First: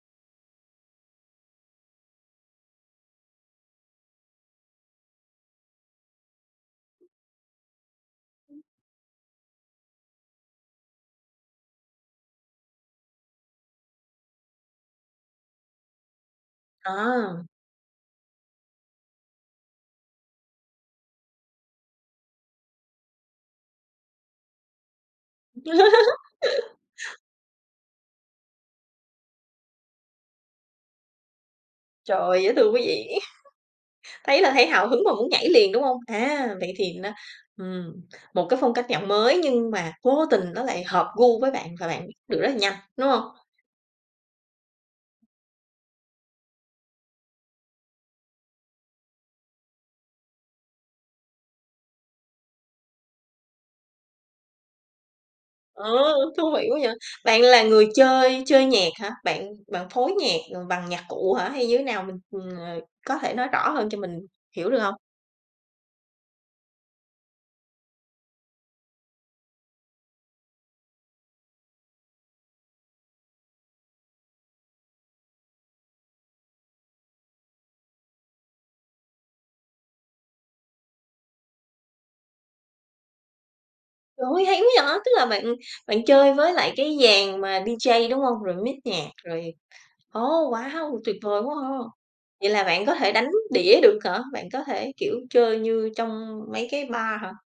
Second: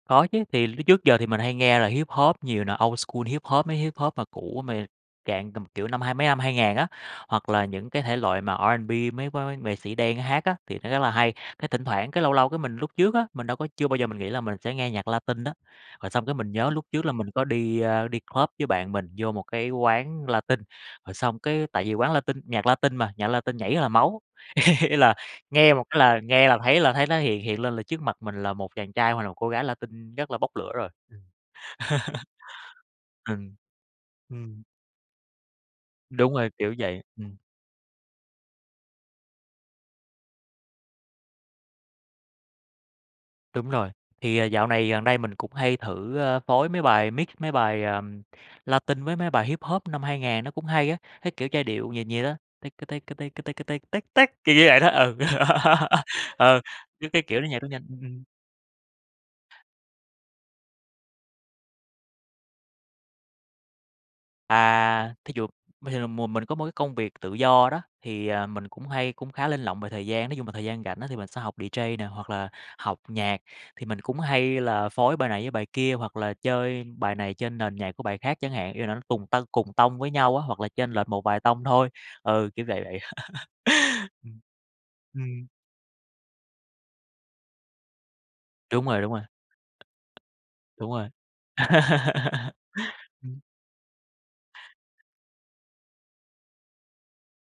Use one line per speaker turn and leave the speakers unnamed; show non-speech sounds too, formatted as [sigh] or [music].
Có chứ. Thì lúc trước giờ thì mình hay nghe là Hip-hop nhiều nè, Old School Hip-hop, mấy Hip-hop mà cũ, mà dạng tầm kiểu năm hai mấy năm 2000 á, hoặc là những cái thể loại mà R&B, mấy mấy nghệ sĩ đen hát á, thì nó rất là hay. Cái thỉnh thoảng, cái lâu lâu, cái mình lúc trước á, mình đâu có chưa bao giờ mình nghĩ là mình sẽ nghe nhạc Latin đó. Rồi xong cái mình nhớ lúc trước là mình
À!
có đi, a, đi club với bạn mình, vô một cái quán Latin. Rồi xong cái tại vì quán Latin, nhạc Latin mà, nhạc Latin nhảy rất là máu, [laughs] ý là nghe một cái là nghe là thấy là thấy nó
[laughs]
hiện hiện lên là trước mặt mình là một chàng trai, hoặc là một cô gái Latin rất là bốc lửa rồi. Ừm, [laughs]
Trời, dễ thương quá vậy!
ừm.
[laughs] Thấy là
Ừm.
thấy hào hứng mà muốn nhảy liền, đúng hông?
Đúng rồi,
À, vậy
kiểu
thì
vậy.
nó
Ừm.
ừm, một cái phong cách nhạc mới nhưng mà vô tình nó lại hợp gu với bạn, và bạn biết được rất là nhanh, đúng hông?
Đúng rồi. Thì, ờ, dạo này, gần đây mình cũng hay thử, a, phối mấy bài mix, mấy bài, ờm, Latin với mấy bài Hip-hop năm 2000, nó cũng hay á. Cái kiểu giai điệu nhịp vậy đó: ticka ticka ticka ticka tick tick tick, kiểu như vậy đó, ừ.
Ờ,
[laughs]
thú
Ờ,
vị quá vậy!
cái cái, kiểu
Bạn
như nhạc
là
nó nhanh.
người
Ưm, ưm.
chơi chơi nhạc hả? Bạn bạn phối nhạc, ờ, bằng nhạc cụ hả, hay như thế nào? Mình ờ, có thể nói rõ hơn cho mình hiểu được hông?
À, thí dụ bình thường là mùa mình có một cái công việc tự do đó, thì, ờ, mình cũng hay cũng khá linh lộng về thời gian. Nói chung là thời gian rảnh á, thì mình sẽ học DJ nè, hoặc là học nhạc. Thì mình cũng hay là phối bài này với bài kia, hoặc là chơi bài này trên nền nhạc của bài khác chẳng hạn. Ý là nó cùng tâng cùng tông với nhau á, hoặc là chênh lệch một vài tông thôi, ừ, kiểu vậy vậy. [laughs]
Trời
Ừm,
ơi, hay quá vậy! Tức là bạn
ừm.
bạn chơi với lại cái dàn mà DJ, đúng hông? Rồi mix
Đúng rồi,
nhạc,
đúng rồi.
rồi ồ,
Đúng
wow!
rồi.
Tuyệt vời quá ha! Vậy
[laughs]
là bạn có thể đánh
Ừm.
đĩa được hả? Bạn có thể, kiểu, chơi như trong mấy cái bar hả?